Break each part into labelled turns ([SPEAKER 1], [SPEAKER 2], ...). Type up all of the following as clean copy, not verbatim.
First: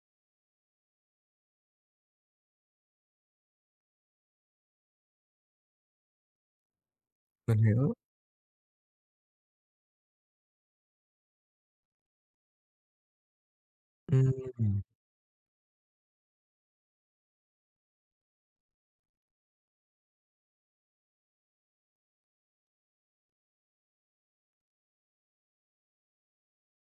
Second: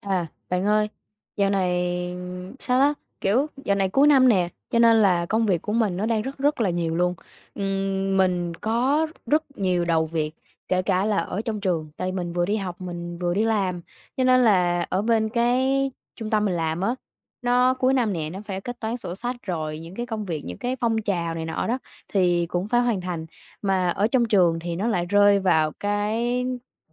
[SPEAKER 1] À, bạn ơi, dạo này sao đó, kiểu, dạo này cuối năm nè, cho nên là công việc của mình nó đang rất rất là nhiều luôn.
[SPEAKER 2] Mình hiểu.
[SPEAKER 1] Mình có rất nhiều đầu việc, kể cả là ở trong trường, tại mình vừa đi học, mình vừa đi làm. Cho nên
[SPEAKER 2] Ừm.
[SPEAKER 1] là ở bên cái trung tâm mình làm á, nó cuối năm nè, nó phải kết toán sổ sách rồi những cái công việc, những cái phong trào này nọ đó thì cũng phải hoàn thành. Mà ở trong trường thì nó lại rơi vào cái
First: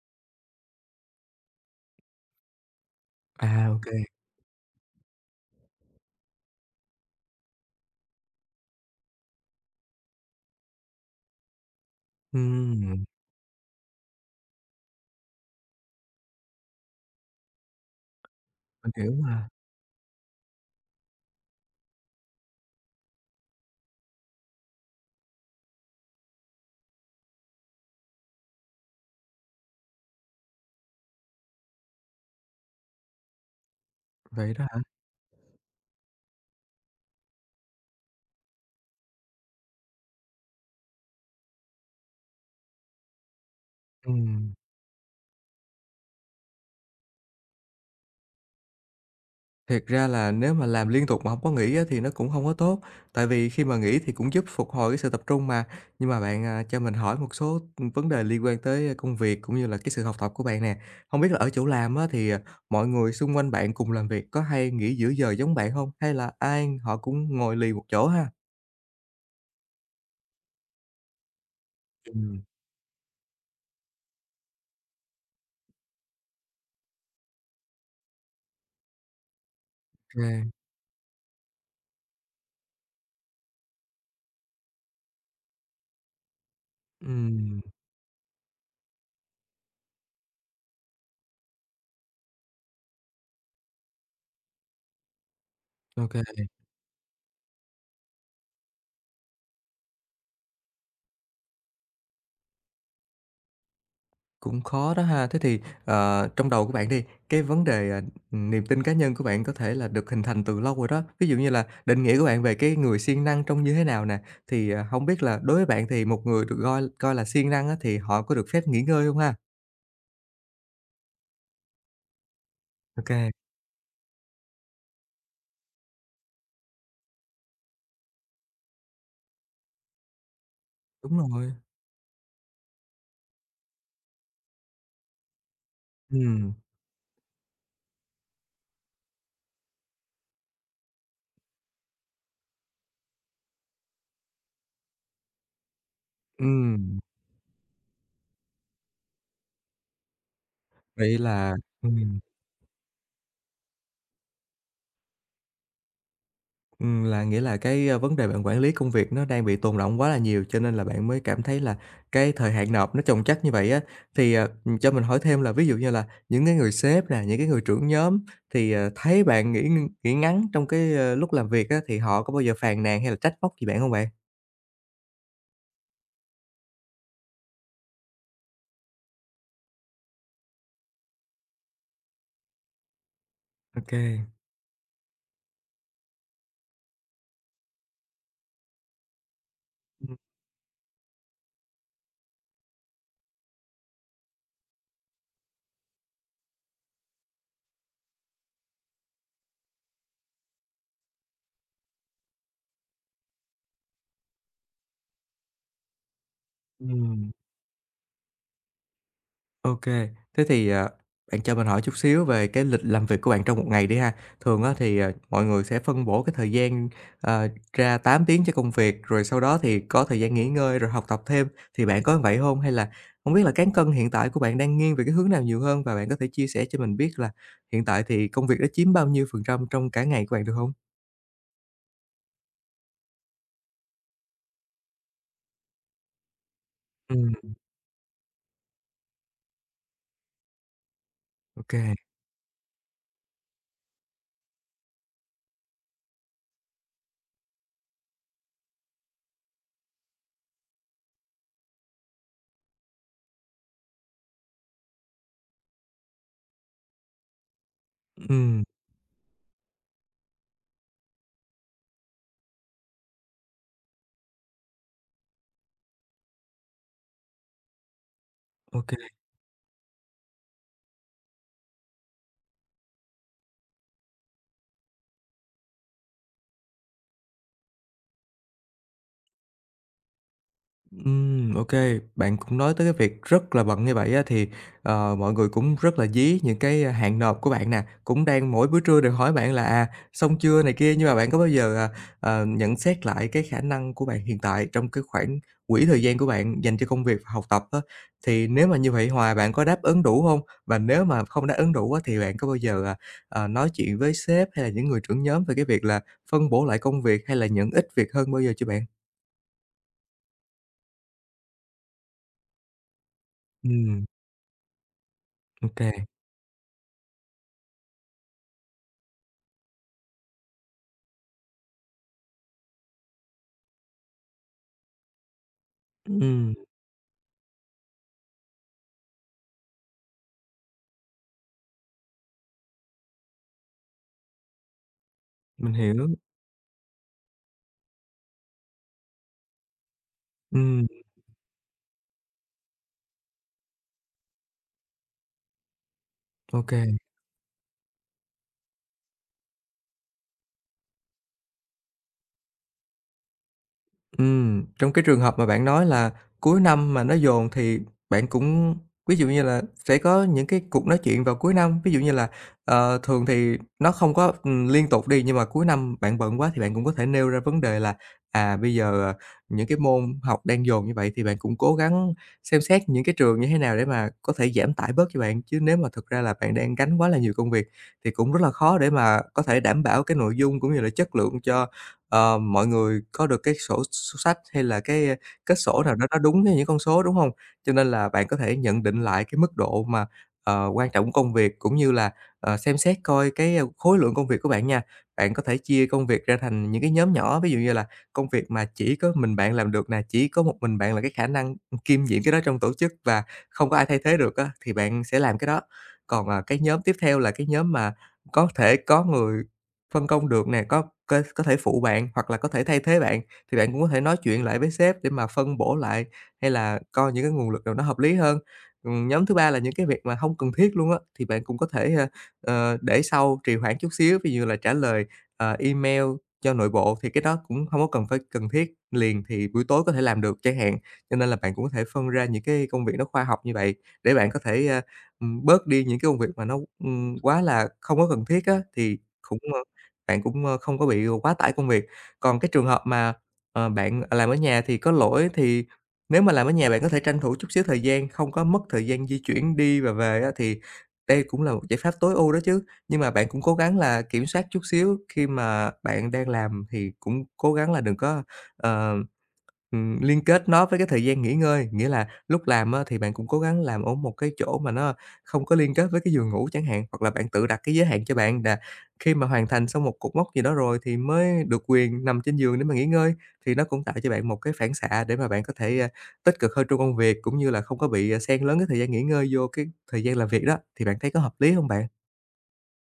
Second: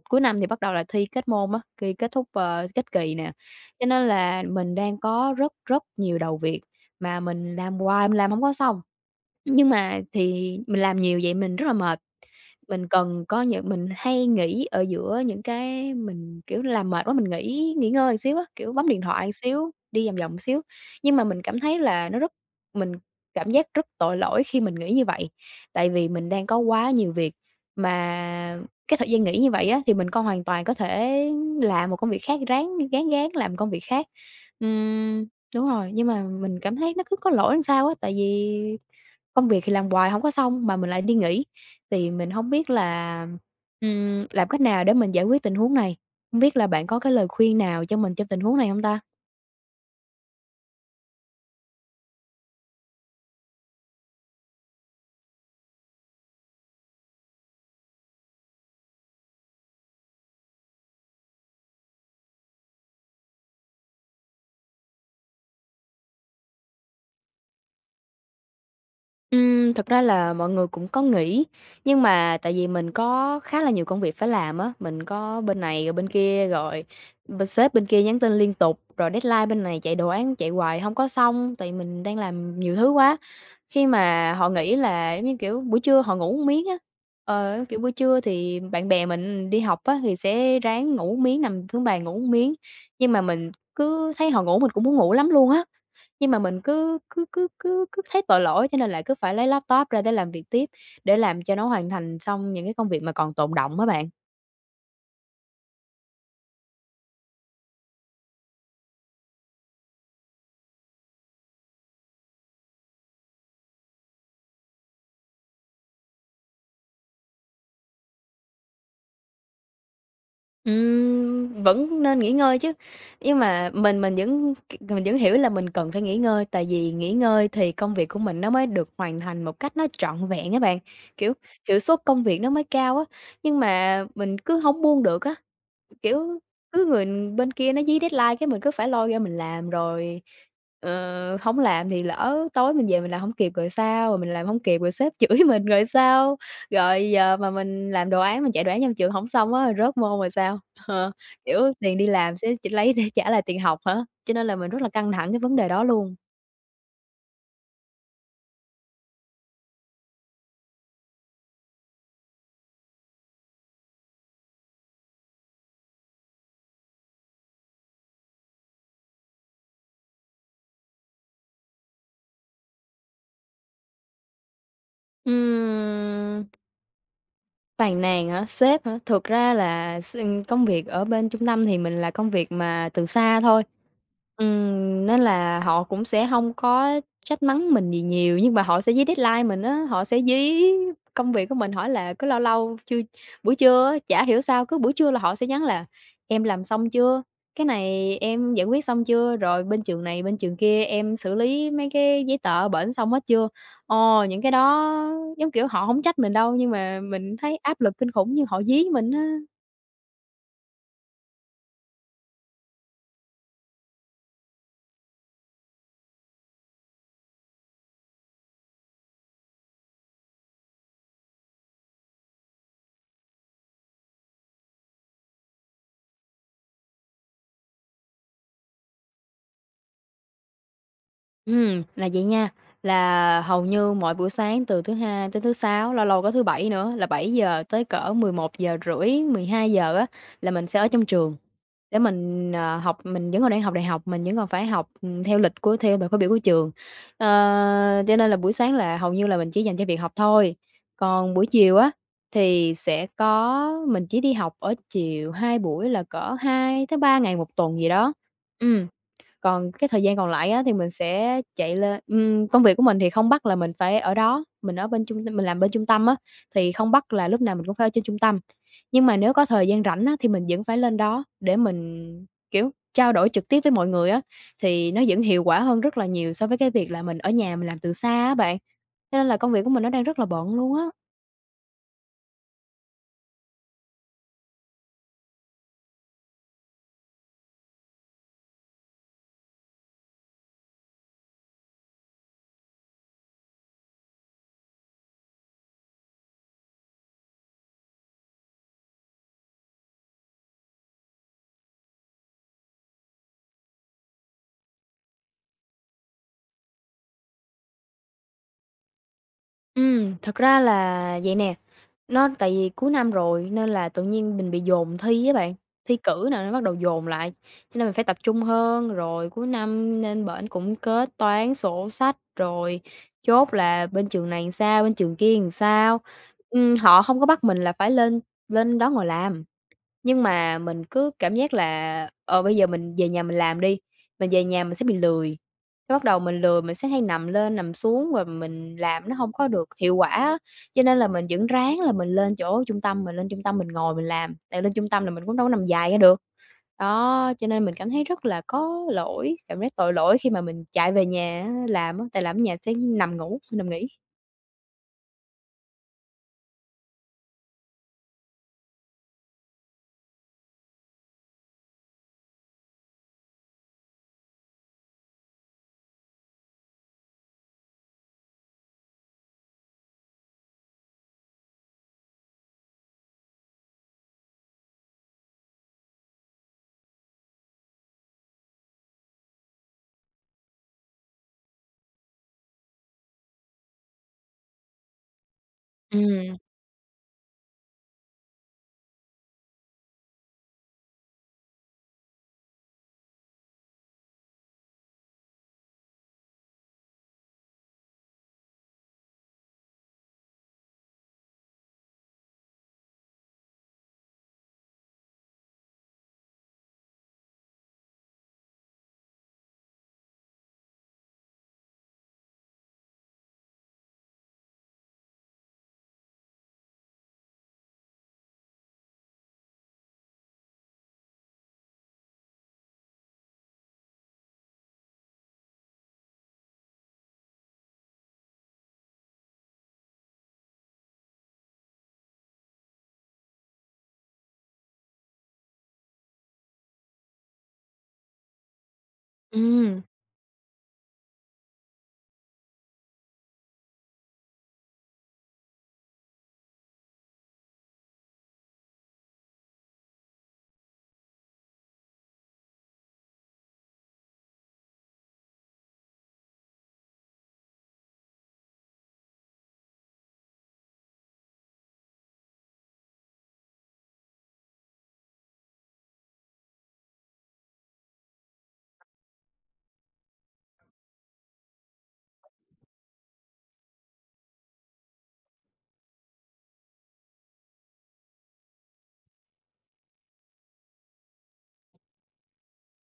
[SPEAKER 1] cuối năm thì bắt đầu là thi kết môn á, khi kết thúc, kết kỳ nè,
[SPEAKER 2] À. Ô
[SPEAKER 1] cho
[SPEAKER 2] kê.
[SPEAKER 1] nên là mình đang có rất rất nhiều đầu việc mà mình làm hoài, mình làm không có xong. Nhưng mà thì mình làm nhiều vậy mình rất là mệt. Mình
[SPEAKER 2] Ừm.
[SPEAKER 1] cần có những mình hay nghỉ ở giữa những cái mình, kiểu, làm mệt quá mình nghỉ nghỉ ngơi xíu á, kiểu, bấm
[SPEAKER 2] Mình
[SPEAKER 1] điện
[SPEAKER 2] hiểu
[SPEAKER 1] thoại
[SPEAKER 2] mà.
[SPEAKER 1] xíu, đi vòng vòng xíu. Nhưng mà mình cảm thấy là nó rất mình cảm giác rất tội lỗi khi mình nghĩ như vậy, tại vì mình đang có quá nhiều việc, mà cái thời gian nghỉ như vậy á, thì mình còn hoàn toàn có thể làm một công việc khác, ráng ráng ráng làm công việc khác.
[SPEAKER 2] Vậy đó hả?
[SPEAKER 1] Ừm, đúng rồi, nhưng mà mình cảm thấy nó cứ có lỗi làm sao á, tại vì công việc thì làm hoài không có xong mà mình lại đi nghỉ. Thì mình không biết là, làm
[SPEAKER 2] Ừm,
[SPEAKER 1] cách nào để mình giải quyết tình huống này? Không biết là bạn có cái lời khuyên nào cho mình trong tình huống này không ta?
[SPEAKER 2] Thiệt ra là nếu mà làm liên tục mà hông có nghỉ á thì nó cũng hông có tốt, tại vì khi mà nghỉ thì cũng giúp phục hồi cái sự tập trung mà. Nhưng mà bạn, cho mình hỏi một số, vấn đề liên quan tới công việc cũng như là cái sự học tập của bạn nè. Hông biết là ở chỗ làm á thì, mọi người xung quanh bạn cùng làm việc có hay nghỉ giữa giờ giống bạn hông? Hay là ai họ cũng ngồi lì một chỗ ha?
[SPEAKER 1] Thật ra là mọi người cũng có nghỉ, nhưng mà
[SPEAKER 2] Ừm.
[SPEAKER 1] tại vì mình có khá là nhiều công việc phải làm á, mình có bên này rồi bên kia, rồi sếp bên kia nhắn tin liên tục, rồi deadline bên này chạy
[SPEAKER 2] Ô
[SPEAKER 1] đồ án
[SPEAKER 2] kê.
[SPEAKER 1] chạy hoài không có xong, tại mình đang làm nhiều thứ quá. Khi mà họ nghĩ là, giống như kiểu, buổi trưa họ ngủ một miếng á,
[SPEAKER 2] Ừm.
[SPEAKER 1] kiểu, buổi trưa thì bạn bè mình đi học á thì sẽ ráng ngủ một miếng, nằm xuống bàn ngủ một miếng, nhưng mà mình cứ thấy họ ngủ mình cũng muốn ngủ lắm luôn á.
[SPEAKER 2] Ô kê.
[SPEAKER 1] Nhưng mà mình cứ cứ cứ cứ cứ thấy tội lỗi cho nên là cứ phải lấy laptop ra để làm việc tiếp, để làm cho nó hoàn thành xong những cái công việc mà còn tồn đọng á bạn.
[SPEAKER 2] Cũng khó đó ha. Thế thì, trong đầu của bạn đi, cái vấn đề, niềm tin cá nhân của bạn có thể là được hình thành từ lâu rồi đó. Ví dụ như là định nghĩa của bạn về cái người siêng năng trông như thế nào nè, thì, hông biết là đối với bạn thì một người được coi coi là siêng năng á, thì họ có được phép nghỉ ngơi không ha?
[SPEAKER 1] Vẫn nên nghỉ ngơi chứ,
[SPEAKER 2] OK.
[SPEAKER 1] nhưng mà mình vẫn hiểu là mình cần phải nghỉ ngơi, tại vì nghỉ ngơi thì công việc của mình nó mới được hoàn thành một cách nó trọn vẹn á bạn,
[SPEAKER 2] Đúng
[SPEAKER 1] kiểu,
[SPEAKER 2] rồi.
[SPEAKER 1] hiệu suất công việc nó mới cao á, nhưng mà mình cứ không buông được á. Kiểu,
[SPEAKER 2] Ừm.
[SPEAKER 1] cứ người bên kia nó dí deadline cái mình cứ phải lôi ra mình làm rồi, hổng làm thì lỡ tối mình về mình làm hổng kịp rồi sao? Rồi mình làm hông kịp rồi sếp chửi mình rồi sao?
[SPEAKER 2] Ừm.
[SPEAKER 1] Rồi giờ mà mình làm đồ án, mình chạy đồ án trong trường hổng xong á, rớt môn rồi sao? Ờ,
[SPEAKER 2] Vậy là
[SPEAKER 1] kiểu, tiền đi
[SPEAKER 2] ừm.
[SPEAKER 1] làm sẽ chỉ lấy để trả lại tiền học hả? Cho nên là mình rất là căng thẳng cái vấn đề đó luôn.
[SPEAKER 2] Là nghĩa là cái, vấn đề bạn quản lý công việc nó đang bị tồn đọng quá là nhiều, cho nên là bạn mới cảm thấy là cái thời hạn nộp nó chồng chất như vậy á. Thì, cho mình hỏi thêm là ví dụ như là những cái người sếp nè, những cái người trưởng nhóm thì, thấy bạn nghỉ ngắn trong cái, lúc làm việc á, thì họ có bao giờ phàn nàn hay là trách móc gì bạn không bạn?
[SPEAKER 1] Ừm. Phàn nàn hả? Sếp hả? Thực ra là công việc ở bên trung tâm thì mình là công việc mà từ xa thôi,
[SPEAKER 2] Ô.
[SPEAKER 1] nên là họ cũng sẽ không có trách mắng mình gì nhiều, nhưng mà họ sẽ dí deadline mình á, họ sẽ dí công việc của mình, hỏi là cứ lâu lâu chưa buổi trưa á, chả hiểu sao cứ buổi trưa là họ sẽ nhắn là "Em làm xong chưa? Cái này em giải quyết xong chưa? Rồi bên trường này, bên trường kia em xử lý mấy cái giấy tờ bển xong hết chưa?" Ờ, những cái đó, giống kiểu, họ hổng trách mình đâu, nhưng mà
[SPEAKER 2] Ừm.
[SPEAKER 1] mình thấy áp lực kinh khủng như họ dí mình á.
[SPEAKER 2] OK. Thế thì, bạn cho mình hỏi chút xíu về cái lịch làm việc của bạn trong một ngày đi ha. Thường á thì, mọi người sẽ phân bổ cái thời gian, ờ, ra 8 tiếng cho công việc, rồi sau đó thì có thời gian nghỉ ngơi, rồi học tập thêm, thì bạn có vậy không? Hay là không biết là cán cân hiện tại của bạn đang nghiêng về cái hướng nào nhiều hơn? Và bạn có thể chia sẻ cho mình biết là hiện tại thì công việc đã chiếm bao nhiêu phần trăm trong cả ngày của bạn được không?
[SPEAKER 1] Là vậy nha, là hầu như mỗi buổi sáng từ thứ Hai tới thứ Sáu, lâu lâu có thứ Bảy nữa là bảy
[SPEAKER 2] Ừm.
[SPEAKER 1] giờ tới cỡ 10, 11 giờ rưỡi, 12 giờ á, là mình sẽ ở trong trường
[SPEAKER 2] OK.
[SPEAKER 1] để mình, học. Mình vẫn còn đang học đại học, mình vẫn còn phải học, theo thời khóa biểu của trường. Ờ, cho nên là buổi sáng là hầu như là mình chỉ dành cho việc học thôi. Còn buổi chiều á, thì sẽ có mình chỉ đi học ở chiều 2 buổi là cỡ 2 tới 3 ngày một tuần gì đó.
[SPEAKER 2] Ừm.
[SPEAKER 1] Ừm. Còn cái thời gian còn lại á, thì mình sẽ chạy lên công việc của mình thì không bắt là mình phải ở đó, mình làm bên trung tâm á, thì không bắt là lúc nào mình cũng phải ở trên trung tâm.
[SPEAKER 2] OK.
[SPEAKER 1] Nhưng mà nếu có thời gian rảnh á, thì mình vẫn phải lên đó để mình, kiểu, trao đổi trực tiếp với mọi người á, thì nó vẫn hiệu quả hơn rất là nhiều so với cái việc là mình ở nhà mình làm từ xa á bạn. Cho nên là công việc của mình nó đang rất là bận luôn á.
[SPEAKER 2] Ừm. Ô. Bạn cũng nói tới cái việc rất là bận như vậy á, thì, mọi người cũng rất là dí những cái, hạn nộp của bạn nè, cũng đang mỗi bữa trưa đều hỏi bạn là, xong chưa này kia. Nhưng mà bạn có bao giờ, nhận xét lại cái khả năng của bạn hiện tại trong cái khoảng quỹ thời gian của bạn dành cho công việc và học tập á, thì nếu mà như vậy hoài bạn có đáp ứng đủ không? Và nếu mà không đáp ứng đủ á, thì bạn có bao giờ, nói chuyện với sếp hay là những người trưởng nhóm về cái việc là phân bổ lại công việc hay là nhận ít việc hơn bao giờ chưa bạn?
[SPEAKER 1] Ừ, thật ra là vậy nè, nó tại vì cuối năm rồi nên là tự
[SPEAKER 2] Ừm.
[SPEAKER 1] nhiên mình bị dồn thi á bạn,
[SPEAKER 2] Ô.
[SPEAKER 1] thi cử nè, nó bắt đầu dồn lại, cho nên mình phải tập trung hơn. Rồi cuối năm nên bển cũng kết toán, sổ sách, rồi chốt là bên trường này làm sao, bên trường kia làm sao.
[SPEAKER 2] Ừm.
[SPEAKER 1] Họ không có bắt mình là phải lên lên đó ngồi làm. Nhưng mà mình cứ cảm giác là, ờ, bây giờ mình về nhà mình làm đi, mình về nhà mình sẽ bị lười,
[SPEAKER 2] Mình
[SPEAKER 1] cái bắt
[SPEAKER 2] hiểu.
[SPEAKER 1] đầu mình lười mình sẽ hay nằm lên nằm xuống và mình làm nó không có được hiệu quả á. Cho
[SPEAKER 2] Ừm.
[SPEAKER 1] nên là mình vẫn ráng là mình lên chỗ trung tâm, mình lên trung tâm mình ngồi mình làm, tại lên trung tâm là mình cũng đâu có nằm dài ra được.
[SPEAKER 2] Ô.
[SPEAKER 1] Đó, cho nên mình cảm thấy rất là có lỗi, cảm giác tội lỗi khi mà mình chạy về nhà á làm á, tại làm ở nhà sẽ nằm ngủ, nằm nghỉ.
[SPEAKER 2] Trong cái trường hợp mà bạn nói là cuối năm mà nó dồn thì bạn cũng ví dụ như là sẽ có những cái cuộc nói chuyện vào cuối năm, ví dụ như là, thường thì nó không có, liên tục đi, nhưng mà cuối năm bạn bận quá thì bạn cũng có thể nêu ra vấn đề là, bây giờ, những cái môn học đang dồn như vậy thì bạn cũng cố gắng xem xét những cái trường như thế nào để mà có thể giảm tải bớt cho bạn. Chứ nếu mà thực ra là bạn đang gánh quá là nhiều công việc thì cũng rất là khó để mà có thể đảm bảo cái nội dung cũng như là chất lượng cho mọi người có được cái sổ sổ sách hay là cái, kết sổ nào đó nó
[SPEAKER 1] Ừ.
[SPEAKER 2] đúng với những con số, đúng hông? Cho nên là bạn có thể nhận định lại cái mức độ mà, quan trọng của công việc, cũng như là, xem xét coi cái, khối lượng công việc của bạn nha. Bạn có thể chia công việc ra thành những cái nhóm nhỏ, ví dụ như là công việc mà chỉ có mình bạn làm được nè, chỉ có một mình bạn là cái khả năng, kiêm nhiệm cái đó trong tổ chức và không có ai thay thế được á, thì bạn sẽ làm cái đó. Còn, cái nhóm tiếp theo là cái nhóm mà có thể có người phân công được nè, có thể phụ bạn hoặc là có thể thay thế bạn, thì bạn cũng có thể nói chuyện lại với sếp để mà phân bổ lại, hay là coi những cái nguồn lực nào nó hợp lý hơn. Nhóm thứ ba là những cái việc mà không cần thiết luôn á, thì bạn cũng có thể, để sau, trì hoãn chút xíu, ví dụ như là trả lời, email cho nội bộ thì cái đó cũng không có cần phải cần thiết liền thì buổi tối có thể làm được chẳng hạn. Cho nên là bạn cũng có thể phân ra những cái công việc nó khoa học như vậy để bạn có thể, bớt đi những cái công việc mà nó, quá là không có cần thiết á, thì cũng,
[SPEAKER 1] Ừ.
[SPEAKER 2] bạn cũng, không có bị quá tải công việc. Còn cái trường hợp mà, bạn làm ở nhà thì có lỗi thì nếu mà làm ở nhà bạn có thể tranh thủ chút xíu thời gian, không có mất thời gian di chuyển đi và về á, thì đây cũng là một giải pháp tối ưu đó chứ. Nhưng mà bạn cũng cố gắng là kiểm soát chút xíu khi mà bạn đang làm thì cũng cố gắng là đừng có, ờ liên kết nó với cái thời gian nghỉ ngơi, nghĩa là lúc làm á thì bạn cũng cố gắng làm ở một cái chỗ mà nó không có liên kết với cái giường ngủ chẳng hạn, hoặc là bạn tự đặt cái giới hạn cho bạn là khi mà hoàn thành xong một cột mốc gì đó rồi thì mới được quyền nằm trên giường để mà nghỉ ngơi, thì nó cũng tạo cho bạn một cái phản xạ để mà bạn có thể, tích cực hơn trong công việc, cũng như là không có bị, xen lấn cái thời gian nghỉ ngơi vô cái thời gian làm việc đó, thì bạn thấy có hợp lý không bạn?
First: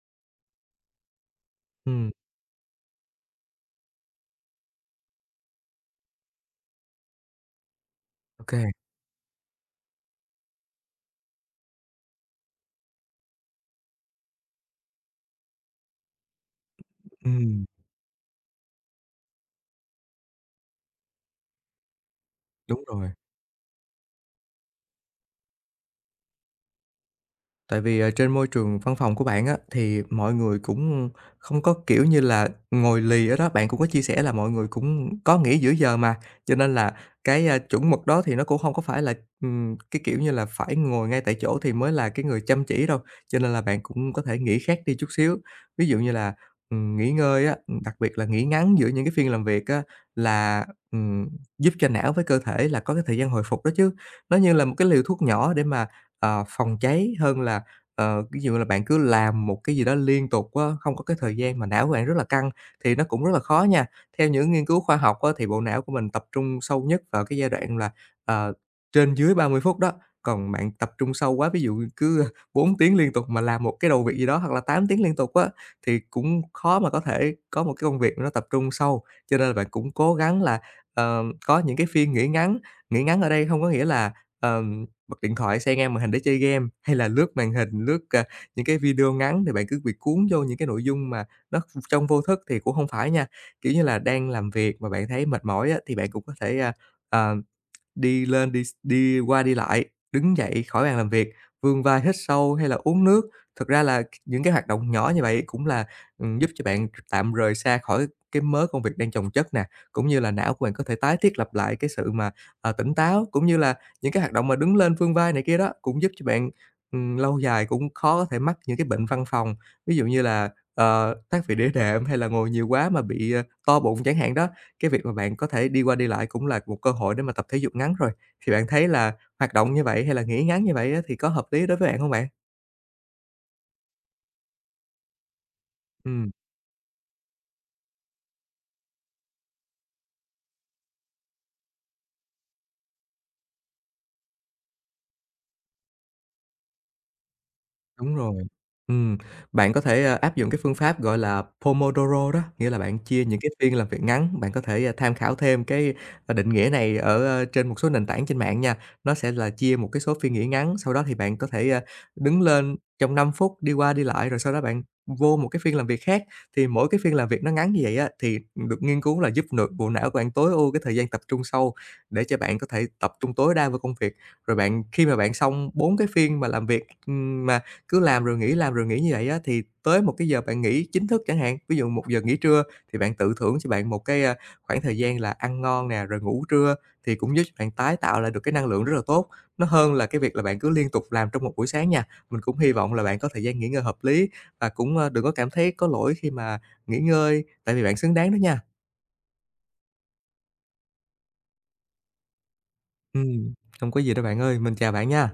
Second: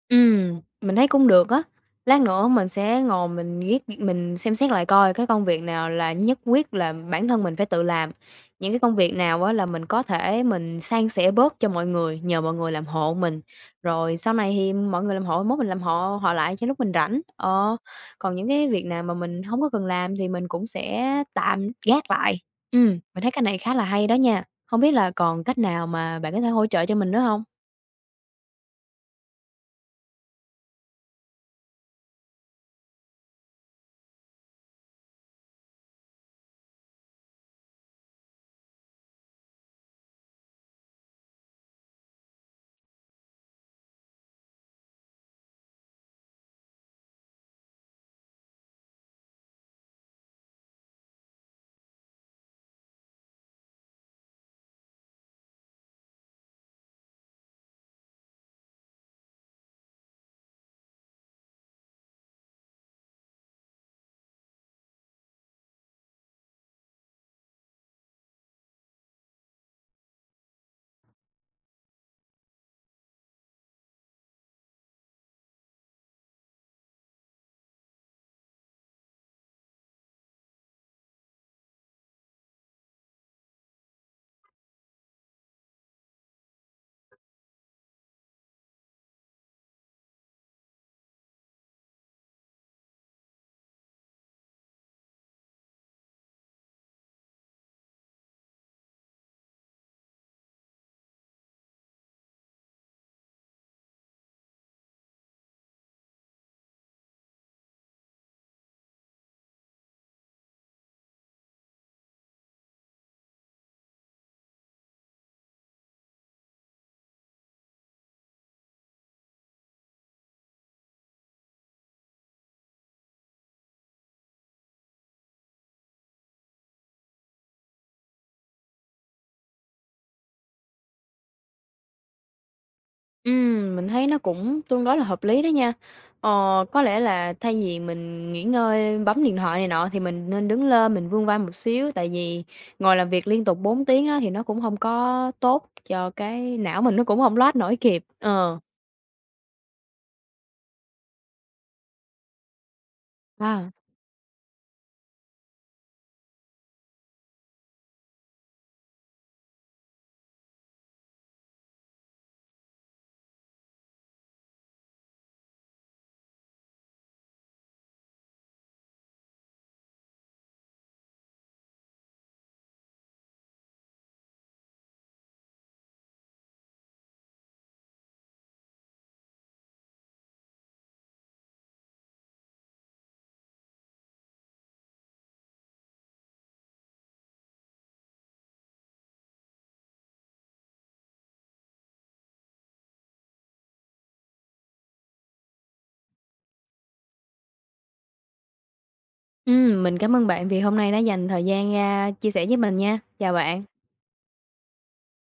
[SPEAKER 1] Mình thấy cũng được á.
[SPEAKER 2] Ừm.
[SPEAKER 1] Lát nữa mình sẽ ngồi mình viết mình xem xét lại coi cái công việc nào là nhất quyết là bản thân mình phải tự làm,
[SPEAKER 2] Ô kê.
[SPEAKER 1] những cái công việc nào á là mình có thể mình san sẻ bớt cho mọi người, nhờ mọi người làm hộ mình, rồi sau này thì mọi người làm hộ, mốt mình làm hộ họ lại cho lúc mình rảnh. Ờ, còn những cái việc nào mà mình hông có cần làm thì mình cũng sẽ tạm gác lại.
[SPEAKER 2] Đúng rồi.
[SPEAKER 1] Mình thấy cái này khá là hay đó nha. Hông biết là còn cách nào mà bạn có thể hỗ trợ cho mình nữa hông?
[SPEAKER 2] Tại vì, trên môi trường văn phòng của bạn á, thì mọi người cũng không có, kiểu như là, ngồi lì ở đó, bạn cũng có chia sẻ là mọi người cũng có nghỉ giữa giờ mà, cho nên là cái, chuẩn mực đó thì nó cũng không có phải là, cái kiểu như là, phải ngồi ngay tại chỗ thì mới là cái người chăm chỉ đâu, cho nên là bạn cũng có thể nghỉ khác đi chút xíu. Ví dụ như là, nghỉ ngơi á, đặc biệt là nghỉ ngắn giữa những cái phiên làm việc á, là, ừm, giúp cho não với cơ thể là có cái thời gian hồi phục đó chứ. Nó như là một cái liều thuốc nhỏ để mà, phòng cháy hơn là. Ví dụ là bạn cứ làm một cái gì đó liên tục á, không có cái thời gian mà não của bạn rất là căng thì nó cũng rất là khó nha. Theo những nghiên cứu khoa học á, thì bộ não của mình tập trung sâu nhất vào cái giai đoạn là, ờ, trên dưới 30 phút đó, còn bạn tập trung sâu quá, ví dụ cứ 4 tiếng liên tục mà làm một cái đầu việc gì đó hoặc là 8 tiếng liên tục á, thì cũng khó mà có thể có một cái công việc nó tập trung sâu. Cho nên là bạn cũng cố gắng là, có những cái phiên nghỉ ngắn ở đây không có nghĩa là, ờ bật điện thoại sang ngang màn hình để chơi game, hay là lướt màn hình, lướt, những cái video ngắn thì bạn cứ bị cuốn vô những cái nội dung mà nó trong vô thức thì cũng không phải nha. Kiểu như là, đang làm việc mà bạn thấy mệt mỏi á, thì bạn cũng có thể, a, à đi lên, đi đi qua đi lại, đứng dậy khỏi bàn làm việc, vươn vai hít sâu hay là uống nước. Thực ra là những cái hoạt động nhỏ như vậy cũng là, giúp cho bạn tạm rời xa khỏi cái mớ công việc đang chồng chất nè, cũng như là não của bạn có thể tái thiết lập lại cái sự mà, tỉnh táo, cũng như là những cái hoạt động mà đứng lên vươn vai này kia đó, cũng giúp cho bạn, lâu dài cũng khó có thể mắc những cái bệnh văn phòng. Ví dụ như là, thoát vị đĩa đệm hay là ngồi nhiều quá mà bị, to bụng chẳng hạn đó. Cái việc mà bạn có thể đi qua đi lại cũng là một cơ hội để mà tập thể dục ngắn rồi, thì bạn thấy là hoạt động như vậy hay là nghỉ ngắn như vậy á, thì có hợp lý đối với bạn không bạn?
[SPEAKER 1] Mình thấy nó cũng tương đối là hợp lý đó nha.
[SPEAKER 2] Ừm.
[SPEAKER 1] Ờ, có lẽ là thay vì mình nghỉ ngơi bấm điện thoại này nọ thì mình nên đứng lên mình vươn vai một xíu, tại vì ngồi làm việc liên tục 4 tiếng đó thì nó cũng không có tốt cho cái não mình nó cũng không load nổi kịp.
[SPEAKER 2] Đúng rồi.
[SPEAKER 1] Ờ.
[SPEAKER 2] Ừm, Bạn có thể, áp dụng cái phương pháp, gọi là, Pomodoro đó, nghĩa là bạn chia những cái
[SPEAKER 1] À.
[SPEAKER 2] phiên làm việc ngắn. Bạn có thể, tham khảo thêm cái, định nghĩa này ở, trên một số nền tảng trên mạng nha. Nó sẽ là chia một cái số phiên nghỉ ngắn, sau đó thì bạn có thể, đứng lên trong 5 phút, đi qua đi lại, rồi sau đó bạn vô một cái phiên làm việc khác. Thì mỗi cái phiên làm việc nó ngắn như vậy á, thì được nghiên cứu là giúp nội bộ não của bạn tối ưu cái thời gian tập trung sâu để cho bạn có thể tập trung tối đa vào công việc. Rồi bạn khi mà bạn xong 4 cái phiên mà làm việc, mà cứ làm rồi nghỉ như vậy á, thì tới một cái giờ bạn nghỉ chính thức chẳng hạn, ví dụ 1 giờ nghỉ trưa thì bạn tự thưởng cho bạn một cái, khoảng thời gian là ăn ngon nè, rồi ngủ trưa thì cũng giúp cho bạn tái tạo lại được cái năng lượng rất là tốt. Nó hơn là cái việc là bạn cứ liên tục làm trong một buổi sáng nha. Mình cũng hy vọng là bạn có thời gian nghỉ ngơi hợp lý và cũng, đừng có cảm thấy có lỗi khi mà nghỉ ngơi, tại vì bạn xứng đáng đó nha.
[SPEAKER 1] Mình cảm ơn bạn vì hôm nay đã dành thời gian ra chia sẻ với mình nha. Chào
[SPEAKER 2] Ừm,
[SPEAKER 1] bạn.
[SPEAKER 2] Hông có gì đâu bạn ơi, mình chào bạn nha.